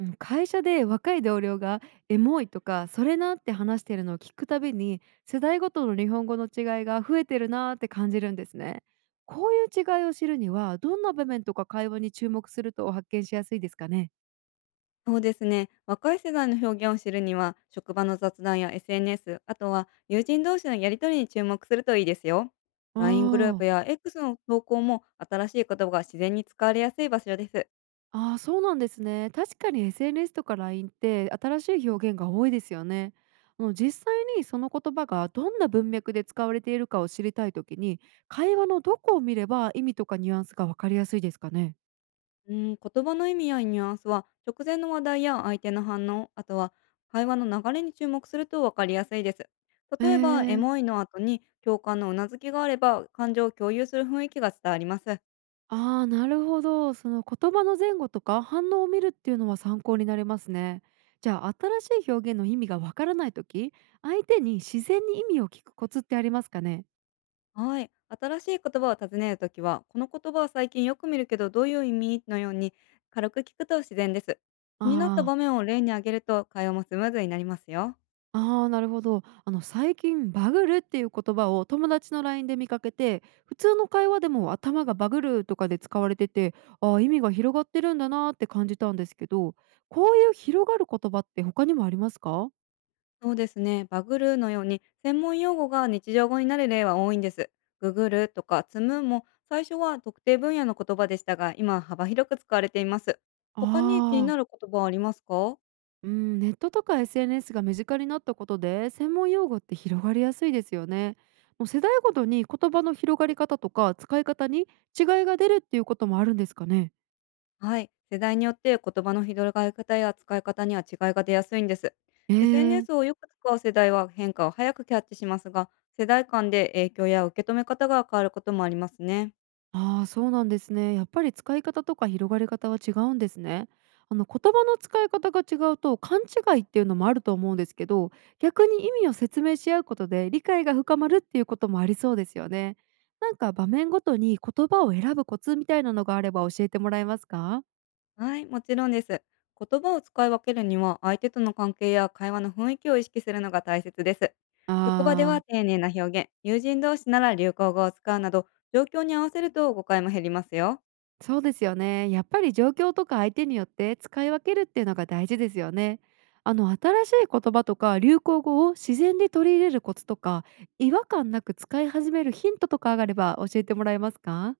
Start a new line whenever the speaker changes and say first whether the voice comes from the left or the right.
right: うん、会社で若い同僚が「エモい」とか「それな」って話してるのを聞くたびに世代ごとの日本語の違いが増えてるなーって感じるんですね。こういう違いを知るにはどんな場面とか会話に注目すると発見しやすいですかね？
left: そうですね。若い世代の表現を知るには、職場の雑談や SNS、あとは友人同士のやりとりに注目するといいですよ。
right: あ
left: LINE グループ
right: ー
left: や X の投稿も新しい言葉が自然に使われやすい場所です。
right: あー、そうなんですね。確かに SNS とか LINE って新しい表現が多いですよね。実際にその言葉がどんな文脈で使われているかを知りたいときに会話のどこを見れば意味とかニュアンスがわかりやすいですかね？
left: うん、言葉の意味やニュアンスは、直前の話題や相手の反応、あとは会話の流れに注目するとわかりやすいです。
right: え
left: 例えば、エ
right: ー、
left: モいの後に共感のうなずきがあれば、感情を共有する雰囲気が伝わります。
right: ああ、なるほど。その言葉の前後とか反応を見るっていうのは参考になりますね。じゃあ、新しい表現の意味がわからないとき、相手に自然に意味を聞くコツってありますかね？
left: はい。新しい言葉を尋ねるときは、この言葉は最近よく見るけど、どういう意味のように軽く聞くと自然です。
right: あ
left: 気になった場
right: あ、
left: 面を例に挙げると、会話もスムーズになりますよ。
right: あーあー、なるほど。最近バグるっていう言葉を友達の LINE で見かけて、普通の会話でも頭がバグるとかで使われてて、ああー、意味が広がってるんだなーって感じたんですけど、こういう広がる言葉って他にもありますか？
left: そうですね。バグるのように、専門用語が日常語になる例は多いんです。ググるとか積むも、最初は特定分野の言葉でしたが、今は幅広く使われています。他に気に
right: ああ
left: な
right: ー。
left: る言葉はありますか？
right: うん、ネットとか SNS が身近になったことで専門用語って広がりやすいですよね。もう世代ごとに言葉の広がり方とか使い方に違いが出るっていうこともあるんですかね。
left: はい。世代によって言葉の広がり方や使い方には違いが出やすいんです。
right: えー、
left: SNS をよく使う世代は変化を早くキャッチしますが、世代間で影響や受け止め方が変わることもありますね。
right: ああ、そうなんですね。やっぱり使い方とか広がり方は違うんですね。言葉の使い方が違うと勘違いっていうのもあると思うんですけど、逆に意味を説明し合うことで理解が深まるっていうこともありそうですよね。なんか場面ごとに言葉を選ぶコツみたいなのがあれば教えてもらえますか？
left: はい、もちろんです。言葉を使い分けるには、相手との関係や会話の雰囲気を意識するのが大切です。
right: あ
left: 職場では
right: あ、
left: 丁寧な表現、友人同士なら流行語を使うなど、状況に合わせると誤解も減りますよ。
right: そうですよね。やっぱり状況とか相手によって使い分けるっていうのが大事ですよね。新しい言葉とか流行語を自然に取り入れるコツとか違和感なく使い始めるヒントとかがあれば教えてもらえますか？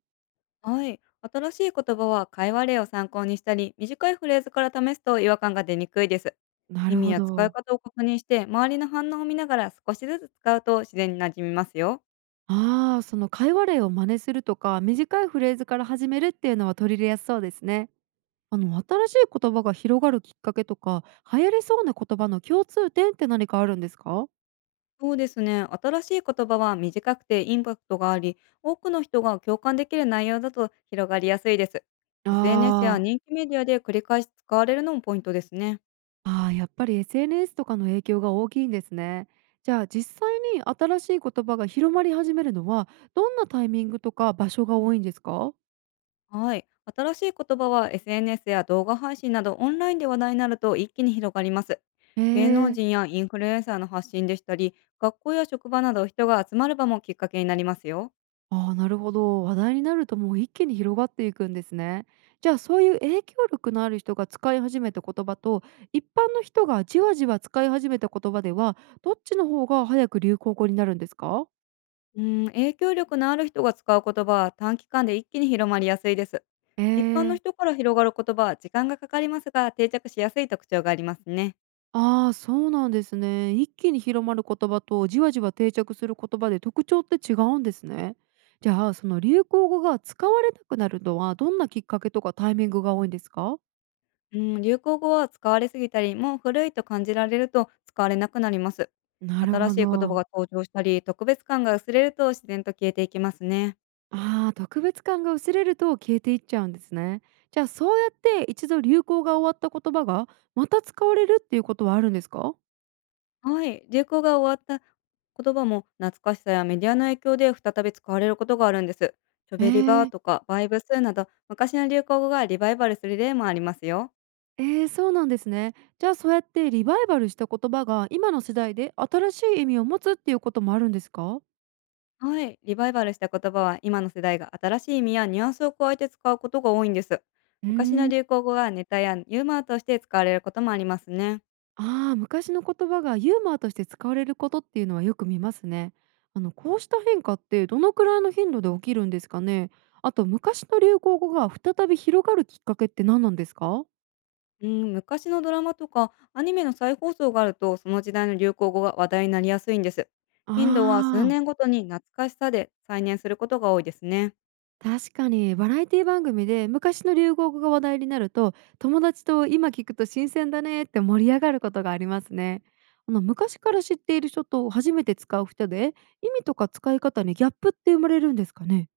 left: はい。新しい言葉は会話例を参考にしたり、短いフレーズから試すと違和感が出にくいです。
right: な
left: 意
right: る
left: 味
right: ほ
left: や使い
right: ど。
left: 方を確認して、周りの反応を見ながら少しずつ使うと自然に馴染みますよ。
right: ああ、その会話例を真似するとか短いフレーズから始めるっていうのは取り入れやすそうですね。新しい言葉が広がるきっかけとか流行りそうな言葉の共通点って何かあるんですか？
left: そうですね。新しい言葉は短くてインパクトがあり、多くの人が共感できる内容だと広がりやすいです。
right: あ
left: SNS や
right: あー、
left: 人気メディアで繰り返し使われるのもポイントですね。
right: ああ、やっぱり SNS とかの影響が大きいんですね。じゃあ、実際に新しい言葉が広まり始めるのはどんなタイミングとか場所が多いんですか？
left: はい。新しい言葉は SNS や動画配信などオンラインで話題になると一気に広がります。
right: へ
left: 芸能
right: え。
left: 人やインフルエンサーの発信でしたり、学校や職場など人が集まる場もきっかけになりますよ。
right: ああ、なるほど。話題になるともう一気に広がっていくんですね。じゃあ、そういう影響力のある人が使い始めた言葉と一般の人がじわじわ使い始めた言葉ではどっちの方が早く流行語になるんですか？
left: うん、影響力のある人が使う言葉は短期間で一気に広まりやすいです。
right: へ
left: 一般の
right: え。
left: 人から広がる言葉は時間がかかりますが定着しやすい特徴がありますね。
right: ああ、そうなんですね。一気に広まる言葉とじわじわ定着する言葉で特徴って違うんですね。じゃあ、その流行語が使われなくなるのはどんなきっかけとかタイミングが多いんですか？
left: うん、流行語は使われすぎたり、もう古いと感じられると使われなくなります。
right: なる
left: 新
right: ほ
left: しい言葉
right: ど。
left: が登場したり、特別感が薄れると自然と消えていきますね。
right: ああ、特別感が薄れると消えていっちゃうんですね。じゃあ、そうやって一度流行が終わった言葉がまた使われるっていうことはあるんですか？
left: はい、流行が終わった言葉も懐かしさやメディアの影響で再び使われることがあるんです。チョ
right: え
left: ベリバー
right: え、
left: とかバイブスなど昔の流行語がリバイバルする例もありますよ。
right: えー、そうなんですね。じゃあ、そうやってリバイバルした言葉が今の世代で新しい意味を持つっていうこともあるんですか？
left: はい、リバイバルした言葉は今の世代が新しい意味やニュアンスを加えて使うことが多いんです。
right: うー
left: 昔の
right: ん、
left: 流行語がネタやユーモアとして使われることもありますね。
right: ああ、昔の言葉がユーモアとして使われることっていうのはよく見ますね。こうした変化ってどのくらいの頻度で起きるんですかね。あと、昔の流行語が再び広がるきっかけって何なんですか？
left: うん、昔のドラマとかアニメの再放送があると、その時代の流行語が話題になりやすいんです。
right: あ
left: 頻度は数
right: あ、
left: 年ごとに懐かしさで再燃することが多いですね。
right: 確かにバラエティ番組で昔の流行語が話題になると、友達と今聞くと新鮮だねって盛り上がることがありますね。昔から知っている人と初めて使う人で、意味とか使い方にギャップって生まれるんですかね？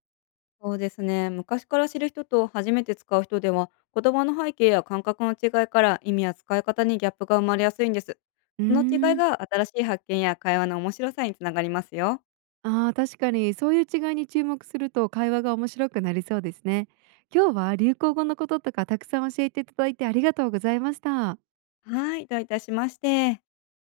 left: そうですね。昔から知る人と初めて使う人では、言葉の背景や感覚の違いから意味や使い方にギャップが生まれやすいんです。
right: う
left: その違い
right: ーん。
left: が新しい発見や会話の面白さにつながりますよ。
right: ああ、確かにそういう違いに注目すると会話が面白くなりそうですね。今日は流行語のこととかたくさん教えていただいてありがとうございました。
left: はい、どういたしまして。